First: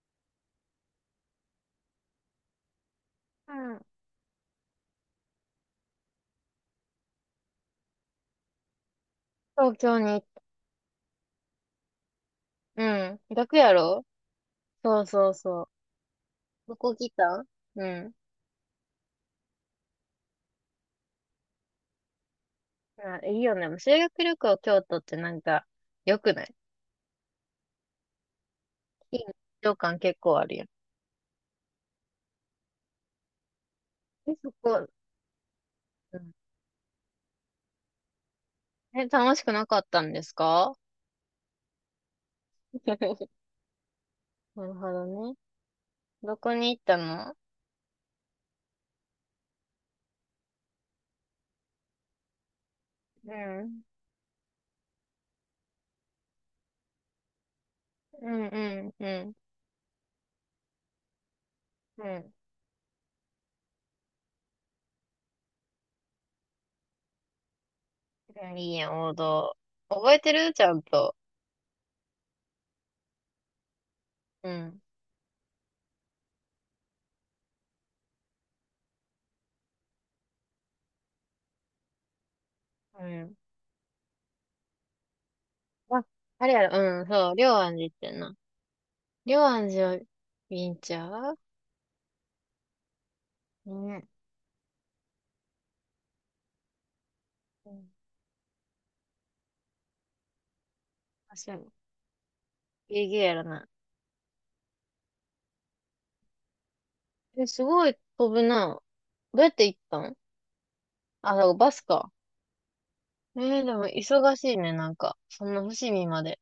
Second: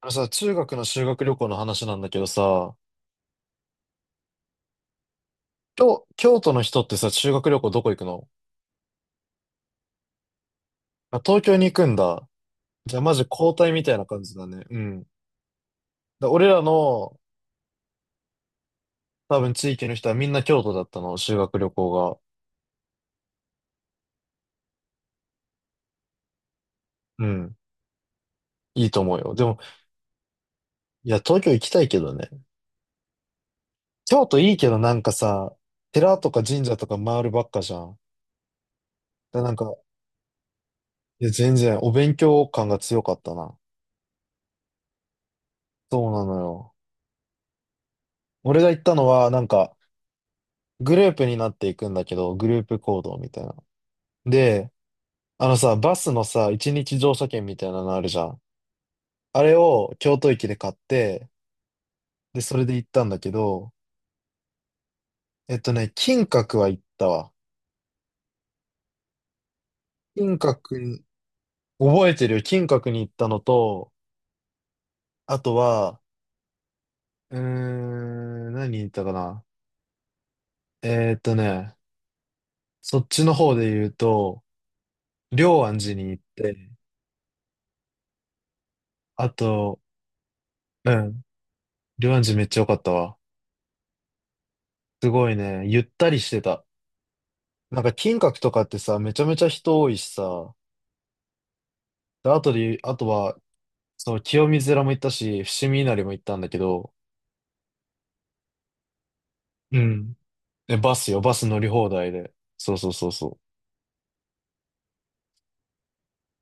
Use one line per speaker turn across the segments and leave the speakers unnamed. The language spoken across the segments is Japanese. あのさ、中学の修学旅行の話なんだけどさ、
うん。
京都の人ってさ、修学旅行どこ行くの？
東京に行っ
あ、東京に行くんだ。
た。
じゃあ
う
マ
ん。
ジ交
楽
代
や
みたい
ろ
な感じだね。う
そ
ん。
うそうそう。
だ俺ら
どこ来
の
たうん。
多分地域の人はみんな京都だったの、修学旅行が。
あ、いいよね。修学旅行京都ってなんか、良くない
うん。いいと思う
いい
よ。
ね。
でも、
旅感結構あるよ。
いや、東京行きたいけどね。京
え、
都
そ
いいけど
こ、
なんかさ、寺
う
と
ん。
か神社とか回るばっかじゃん。
え、楽
だ
しく
なん
な
か、
かったんですか
いや、全然お勉強感が 強かっ
な
たな。
るほどね。
そうな
ど
の
こ
よ。
に行ったの
俺が行ったのは、なんか、グループになっていくんだけど、グループ行動み
う
たいな。
ん。
で、あのさ、バスのさ、一日乗車券みたいなのあるじゃ
う
ん。
んうんうん。
あれを京都駅で買って、
うん。
で、それで行ったんだけど、金閣は行ったわ。
うんいいやん、王道。覚えて
金
るちゃ
閣
ん
に、
と。
覚えてるよ。金閣に行ったのと、
うん。
あとは、何に行ったかな。えーっとね、そ
う
っちの
ん。
方で言うと、龍安寺
あ、
に行っ
あれや
て、
ろ。うん、そう。龍安寺行ってんな。
あ
龍安
と、
寺を、ビン
う
チャ
ん、
ー
龍安寺めっちゃ良かったわ。
ね
すごいね、ゆったりしてた。
え。う
なん
ん、
か金閣とかってさ、めちゃめちゃ人多いしさ、
確かに。
で、あとで、あ
ギ
と
リギリや
は、
らな
その清水寺も行ったし、伏見稲荷も行ったんだけど、
い。え、すごい飛ぶな。どうやって行
う
った
ん。
ん
え、バスよ、バ
あ、だ
ス
から
乗り
バス
放題
か。
で。そうそうそうそ
えー、でも忙しいね、なんか。そんな伏見まで。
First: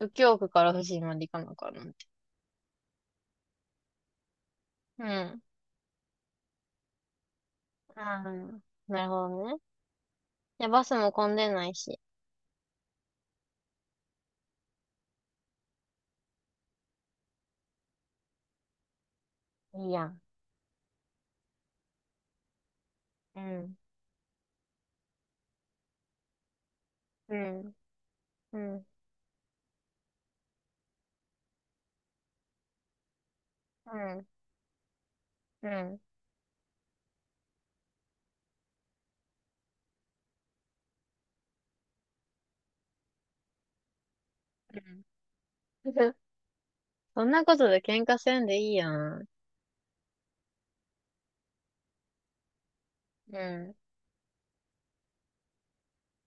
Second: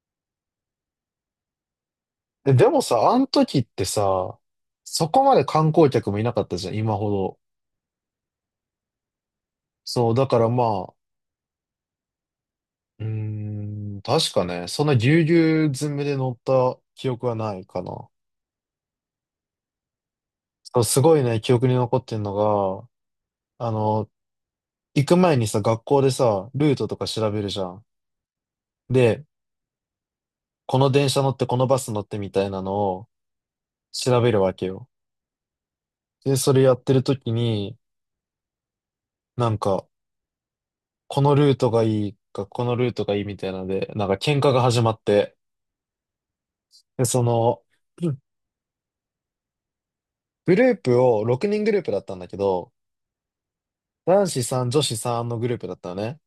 右京区から伏見まで行かなあかんなんて。
う。え、でもさ、あの時ってさ、
う
そこま
ん。
で観光客もいなかったじゃん、今ほど。
ああ、なるほどね。
そう、だからま
いや、バ
あ、
スも混んでないし。
うー確かね、そんなぎゅうぎゅう詰めで乗った記憶はないかな。
いいやん。
そう、すごいね、記憶に残ってんの
う
が、あ
ん。
の、行く前にさ、学校でさ、ルートとか調
う
べるじゃ
ん。
ん。
うん。
で、この電車乗ってこのバス乗ってみたいなのを
う
調
ん。
べるわけよ。
うん。
で、それやってる時に、なんか、このルートがいいか、このルートがいいみたいなので、なんか喧嘩が始まって、
うん。
で、そ
そんなこ
の、
とで喧
うん
嘩せんでいいやん。
グループを6人グループだったんだけど、
うん。
男子さん女子さんのグループだったのね。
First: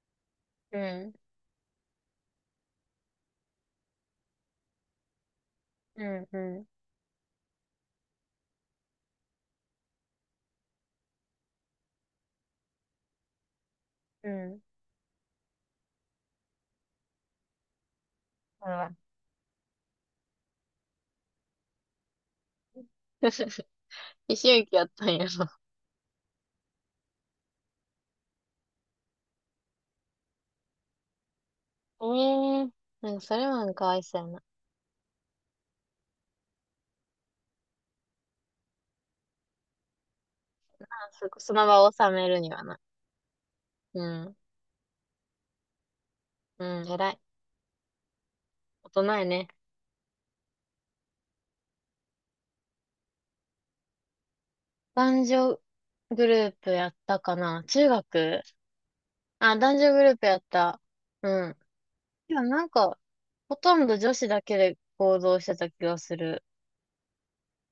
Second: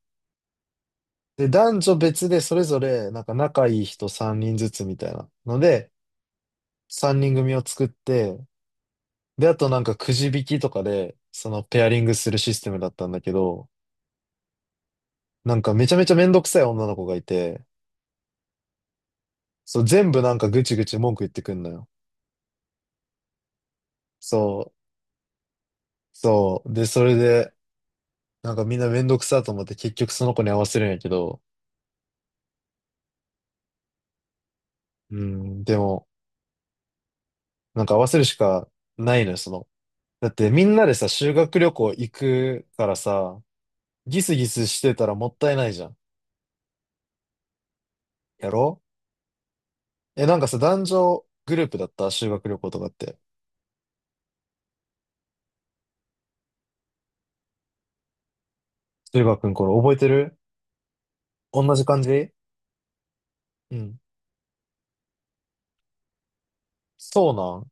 うん。
で、男女別でそれぞれ、なんか仲いい人3人ずつみたいなので、
うん。うん。
3人組を作って、で、あとなんかくじ引きとかで、そのペアリングするシステムだったんだけど、
うん。
なんかめちゃめちゃめんどくさい女の子がいて、
あら。
そう、全部なんかぐちぐち文句言ってくんのよ。
一周期
そう、
やったんやろ。
そう。で、それで、なんかみんなめんどくさと思って結局その子に合わせるんやけど、
ええなんかそれはなんかかわいそ想やな。
うん、でも、なんか合わせるしかないのよ、その。だってみんな
あ
でさ、
そ
修
こ、そ
学
の
旅
場
行
を
行
収めるには
く
な。
からさ、
う
ギス
ん。
ギスしてたらもったいないじゃん。
うん、偉い。
やろ
大人やね。
え、なんかさ、男女グループだった修学旅行とかって。
男女グループやったかな中学
修学くん、
あ、
これ
男女
覚え
グ
て
ループ
る？
やった。うん。
同じ感じ？
いや、なんか、ほ
う
とんど
ん。
女子だけで行動してた気がする。
そうなん？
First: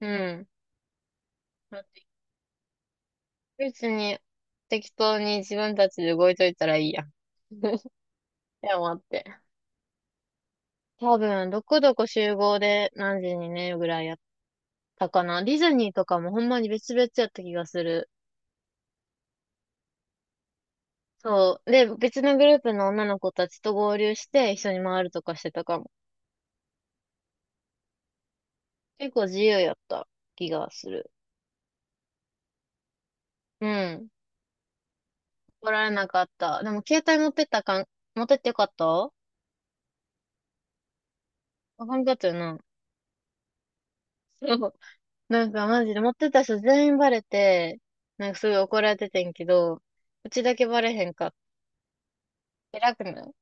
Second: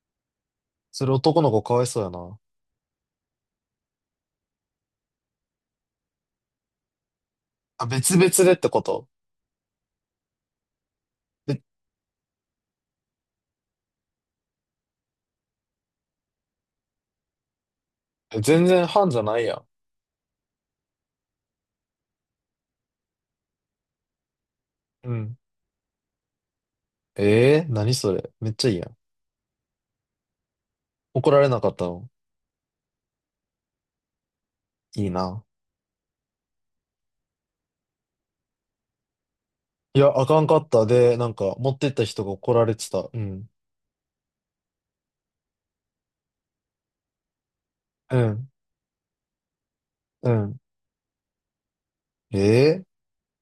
うん。
それ男の子か
だ
わ
っ
いそ
て
うやな。
別に、適当に自分たちで動いといたらいいやん。い
あ、別々でって
や、
こ
待っ
と？
て。多分、
え、
どこどこ集合で何時にね、ぐらいやたかな。ディズニーとかもほんまに別々やった気がする。
全然班じゃないやん。
そう。で、別のグループの女の子たちと合流して一緒に回
う
るとか
ん。
してたかも。
ええー、何それ。めっちゃいいやん。
結構自由やった気がする。
怒られなかったの？
うん。
いいな。
怒られなかった。でも携帯持ってったかん、持ってってよかった
いや、あかんかった。で、なんか、持っ
あ
てっ
か
た
んかっ
人
た
が
よ
怒
な。
られてた。うん。
そう。なんかマジで持ってた人全員バレて、
う
なんかす
ん。
ごい怒られててんけど、
う
うちだ
ん。
けバレへんかった。
ええ
偉くない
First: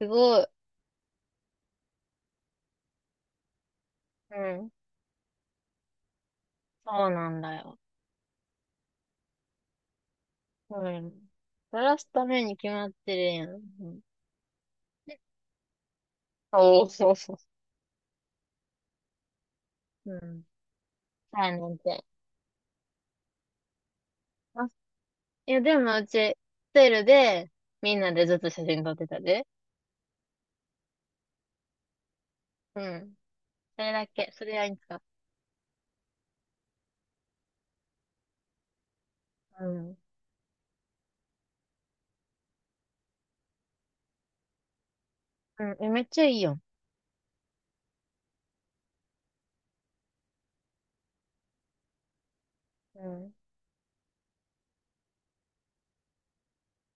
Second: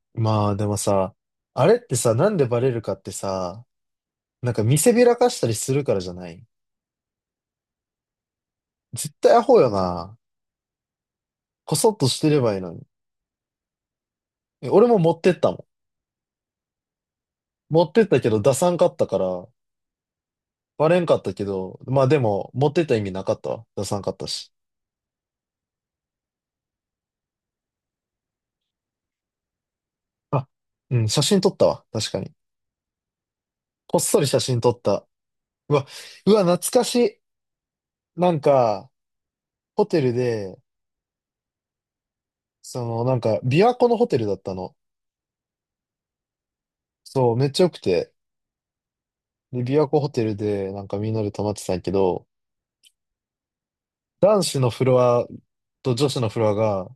す
ー、
ごい。
まあ、でもさ、あれってさ、なんでバレるかってさ、
う
なんか
ん。
見せびらかしたりするからじゃない？
そうなんだよ。
絶対アホよな。
うん。
こ
バ
そっ
ラ
と
す
し
た
てれ
め
ば
に
いいの
決
に。
まってるやん。うん
え俺も持ってったもん。
おー、そうそ
持ってったけど出さんかったから、
う。うん。
バレんかったけ
3年ん
ど、ま
て。
あでも、持ってった意味なかったわ。出さんかったし。
あ、いや、でもうち、ホテルで、みんなでずっと写真撮ってたで。
あ、うん、写真撮ったわ。確かに。
うん。それ
こっ
だ
そり
け。
写
それ
真
はい
撮
いん
っ
か。
た。うわ、うわ、懐かしい。なんか、
う
ホ
ん。
テルで、その、なんか、琵琶湖のホテルだったの。
うん。え、めっちゃいいよ。
そう、めっちゃ良くて。で、琵琶湖ホテルで、なんかみんなで泊まってたんやけど、
うん。
男子のフロアと女子のフロアが、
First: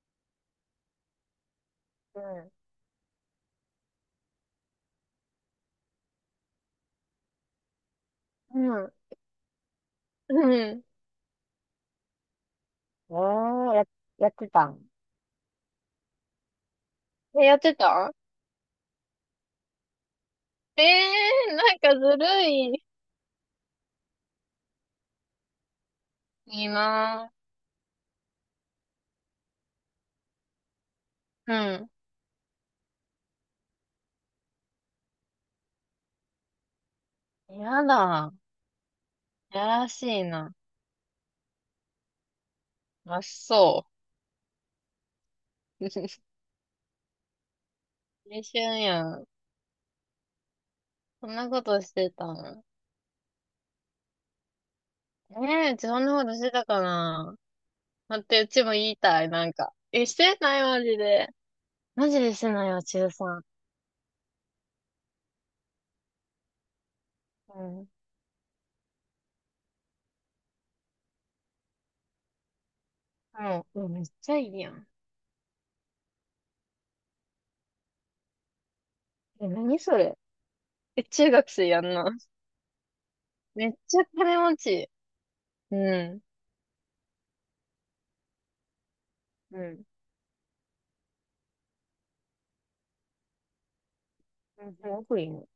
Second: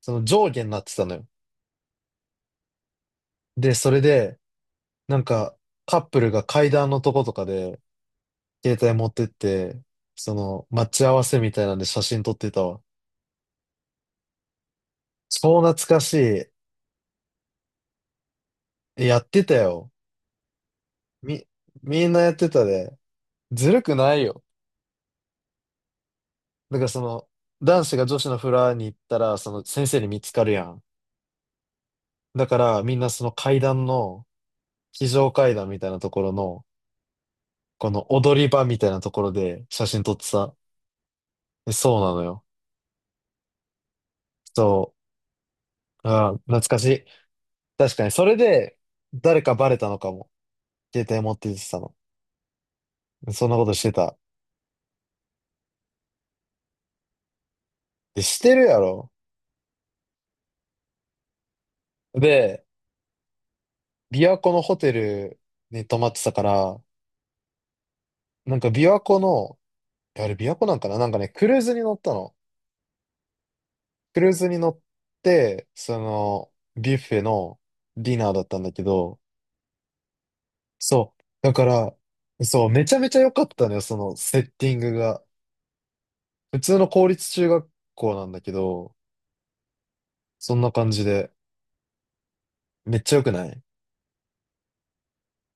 その上下になってたのよ。
うん。
で、それで、なんか、カップルが階段のとことかで、
う
携
ん。
帯持ってって、そ
う
の、
ん。
待ち合わせみたいなんで写真撮ってたわ。
おー、や、やってたん。
超懐かしい。
え、やってた
えやってたよ。
え
み、
ー、なんか
みん
ず
なやって
る
た
い。
で。ずるくないよ。
いい
だからその、
な
男子が女子のフラに行ったら、その先生に見つかるやん。
ぁ。
だからみんなその階段の、非常階段みたいなところの、
うん。や
この
だ。
踊り場みたいなところで
や
写
ら
真
し
撮って
いな。
さ。えそうなのよ。
あ、そ
そ
う。
う。ああ、懐かしい。確かに、それ
青
で、
春やん。
誰かバレたのかも。携帯
そ
持
ん
って
な
行っ
こ
てた
とし
の。
てたの。
そんなことしてた。
ねえ、うちそんなことしてたかな。だ
で、
っ
し
て、う
て
ち
る
も
や
言い
ろ。
たい、なんか。え、してない、マジで。マジでして
で、
ないわ、中3。
琵琶湖のホテルに泊まってたから、
うん。
なんか琵琶湖のあれ、琵琶湖なんかななんかね、クルーズに乗ったの。
もう、うわめっ
クル
ち
ー
ゃい
ズに
い
乗
や
っ
ん。
て、その、ビュッフェのディナーだったんだけど、
え、何それ。え、
そう。
中学
だか
生やん
ら、
な。
そう、めちゃめちゃ良かった
めっ
のよ、そ
ちゃ
の
金
セッ
持
ティン
ち。
グが。
うん。
普通の公立中学校なんだけど、
うん。
そんな感じで、めっちゃ良くない？
うん、すごくいいの。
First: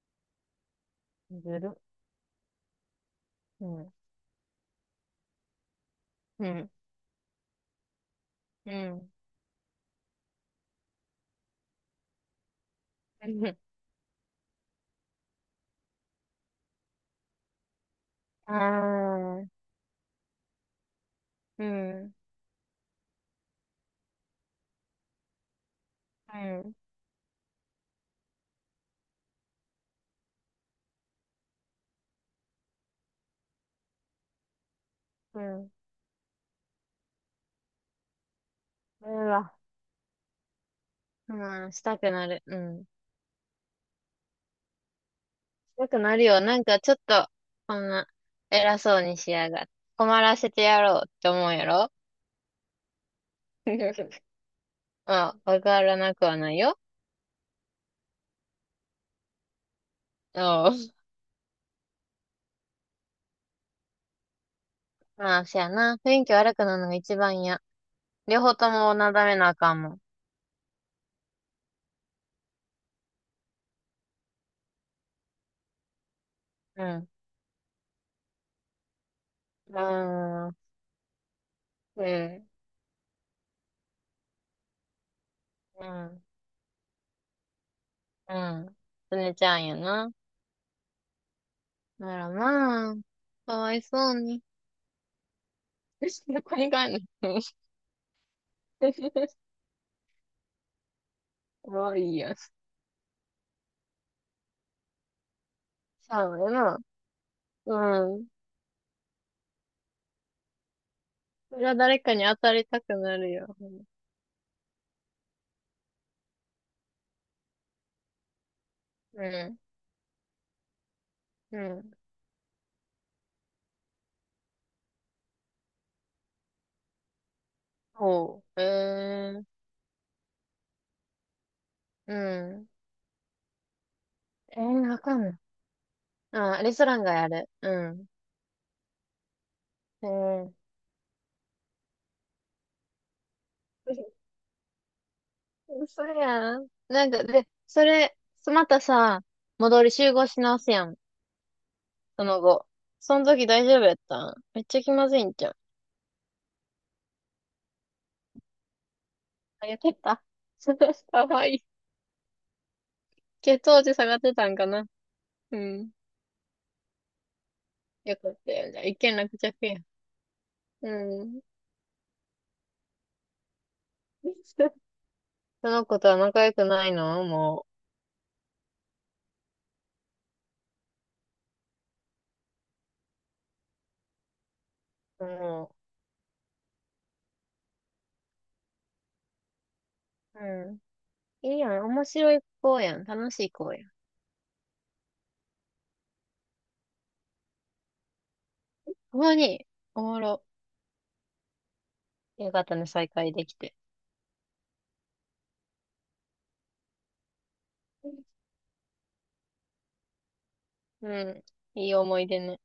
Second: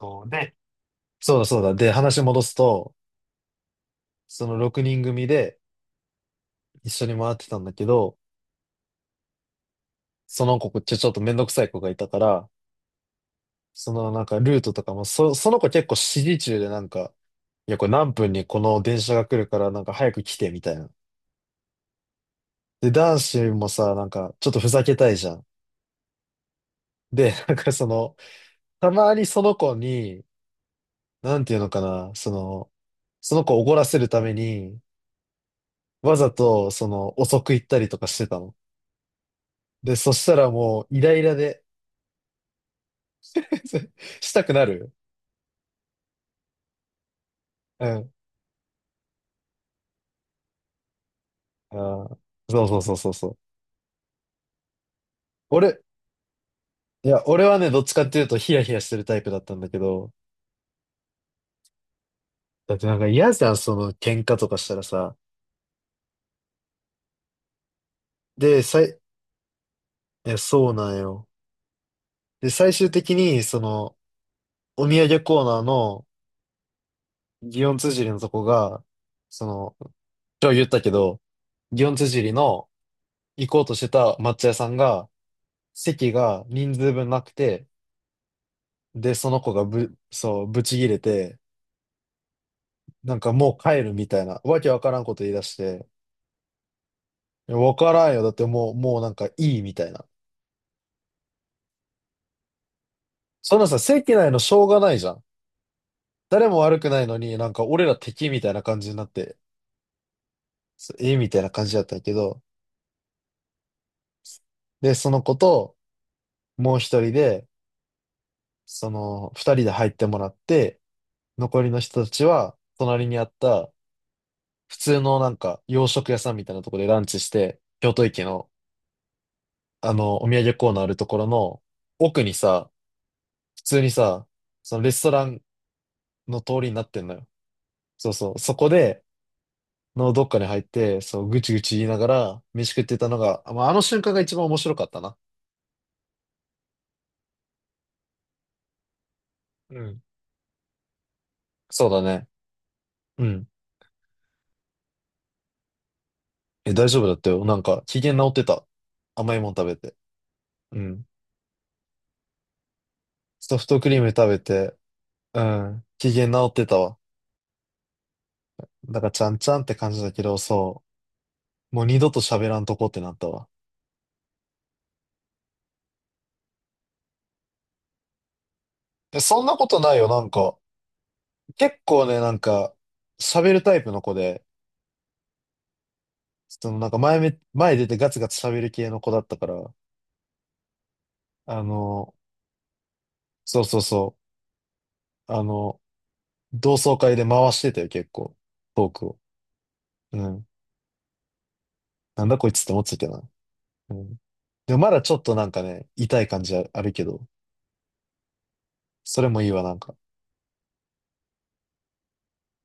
そうで、そうだそ
ず
うだ。
る。
で、話戻すと、
うん。
その6人組で
うん。
一緒に回ってたんだけど、
うん。
その子、こっちちょっとめんどくさい子がいたから、
うん。
そのなんかルートとかも、その子結構指示中でなんか、いや、これ何分に
あ
この電車が来るか
あ。
らなんか早く来てみたいな。
うん。
で、男子もさ、なんかちょっとふざけたいじゃん。
うん。
で、なんかその、たまにその子に、なんていうのかな、その、その子を怒らせるために、
うん。
わざとその遅く行ったりとかしてたの。
うわ。
で、そしたらもうイライラで
うん、したくなる。うん。
したくなる。
よくなるよ。なんかちょっと、こ
う
んな、
ん。
偉そうにしやがって。困らせてやろうって思うや
あ
ろ
ーそうそうそうそうそう。
うん、わ
俺、
からなくはないよ。
いや、俺はね、どっちかっていうとヒヤヒヤしてるタイプだったんだけど、
うん。
だってなんか嫌じゃん、その喧嘩とかしたらさ。
まあ、しやな。雰囲気悪くなるのが一番や。両方
で、
と
さ
も
い、
なだめなあかんもん。
いや、そうなんよ。で、最終的に、その、お土産コーナーの、
うん。
祇園綴りのとこが、そ
う
の、
ー
今日言っ
ん。
たけど、祇園
う
綴り
ん。
の行こうとしてた抹茶屋さんが、
う
席
ん。
が人数分なくて、
うん。
で、
す
そ
ね
の
ち
子
ゃ
が
んや
ぶ、
な。
そう、ぶち切れて、
ならまあ、
なんかも
か
う
わ
帰
い
るみ
そう
たいな、
に。
わけわからんこと言い出して、
どこに帰んの
いやわからんよ。だってもう、もうなんかい いみたいな。
かわいいやん。
そんなさ、席内のしょうがないじゃん。
そう
誰
や
も
な。
悪くないのに、なんか俺ら
うん。
敵みたいな感じになって、そうえみたいな
そ
感
れ
じ
は
だったん
誰
やけ
かに当
ど、
たりたくなるよ。
で、その子と、もう一人で、そ
う
の、二人
ん。
で入ってもらって、
う
残りの
ん。
人たちは、隣にあった、普通のなんか、洋食屋さんみたいなところでランチして、京都駅
ほ
の、
う。えー、
あの、お土産コーナーあるところの、
う
奥に
ん。
さ、普通にさ、
え
その
ー、
レ
わ
スト
かん
ラ
ない。
ンの通
あ
りに
レス
な
ト
っ
ラ
て
ン
んの
が
よ。
やる。うん。
そうそう。そこで、
え
のどっかに
ー、
入って、そう、ぐちぐち言いながら飯食ってたのが、まあ、あの瞬間が一番面白かったな。
嘘やん。なんか、で、それ、またさ、
う
戻り
ん。
集合し直すやん。
そうだ
そ
ね。
の後。そ
う
の時
ん。
大丈夫やったんめっちゃ気まずいんじゃん。
え、大丈夫だったよ。なんか、機嫌治ってた。甘いもん食
あ、
べ
やって
て。
た
う ん。
かわいい。
ソ
血
フト
糖
ク
値
リー
下
ム
がっ
食
て
べ
たんか
て、
な
う
う
ん。
ん。
機嫌治ってたわ。
よかったよ。じゃあ、一
だから、
件
ちゃ
落
んちゃんっ
着
て
や。
感じだけど、そ
うん。
う。もう二度と喋らんとこってなったわ。
その子とは仲良くないのも
え、そんなことないよ。なんか、結構ね、なんか、喋るタイプの子で、
う。も
そのなんか前出てガツガツ喋る系の子だったから、
う。うん。いい
あ
やん。面
の、
白い子やん。楽しい
そう
子
そ
や
う
ん。
そう。あの、同窓会で回してたよ、結構。トークを。
ほんまに、おも
う
ろ。
ん。なんだこ
よ
い
か
つっ
っ
て
た
思っ
ね、
てたけ
再
どな。
会できて。
うん。でもまだちょっとなんかね、痛い感じあるけど、それもいいわ、なんか。
うん。いい思い出ね。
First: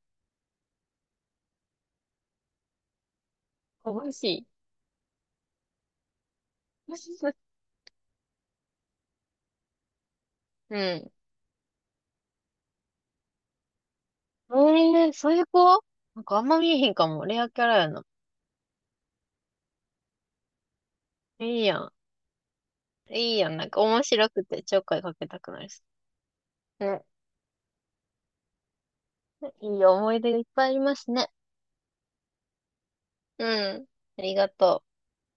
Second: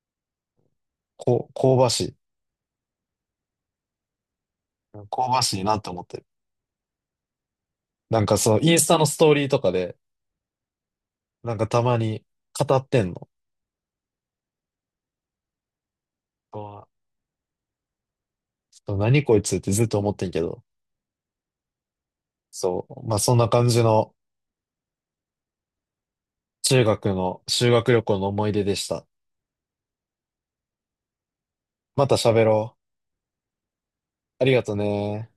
こう、香ばしい。
楽しい。
うん香ばしいなって思ってる。なんかそのインスタのストーリーとかで、
うん。
なんかたまに語ってんの。
えー、そういう子なんかあんま見え
あ
へんかも。レアキャラやな。
ー何こいつってずっと思ってんけど。
いいやん。
そう。まあそ
い
ん
い
な
やん。な
感
んか
じ
面
の
白くてちょっかいかけたくなるし。
中
ね。
学の修学旅行の思い出でした。
いい思い出がいっぱいありますね。
また喋ろ
うん。あり
う。あ
が
りがと
とう。
ね。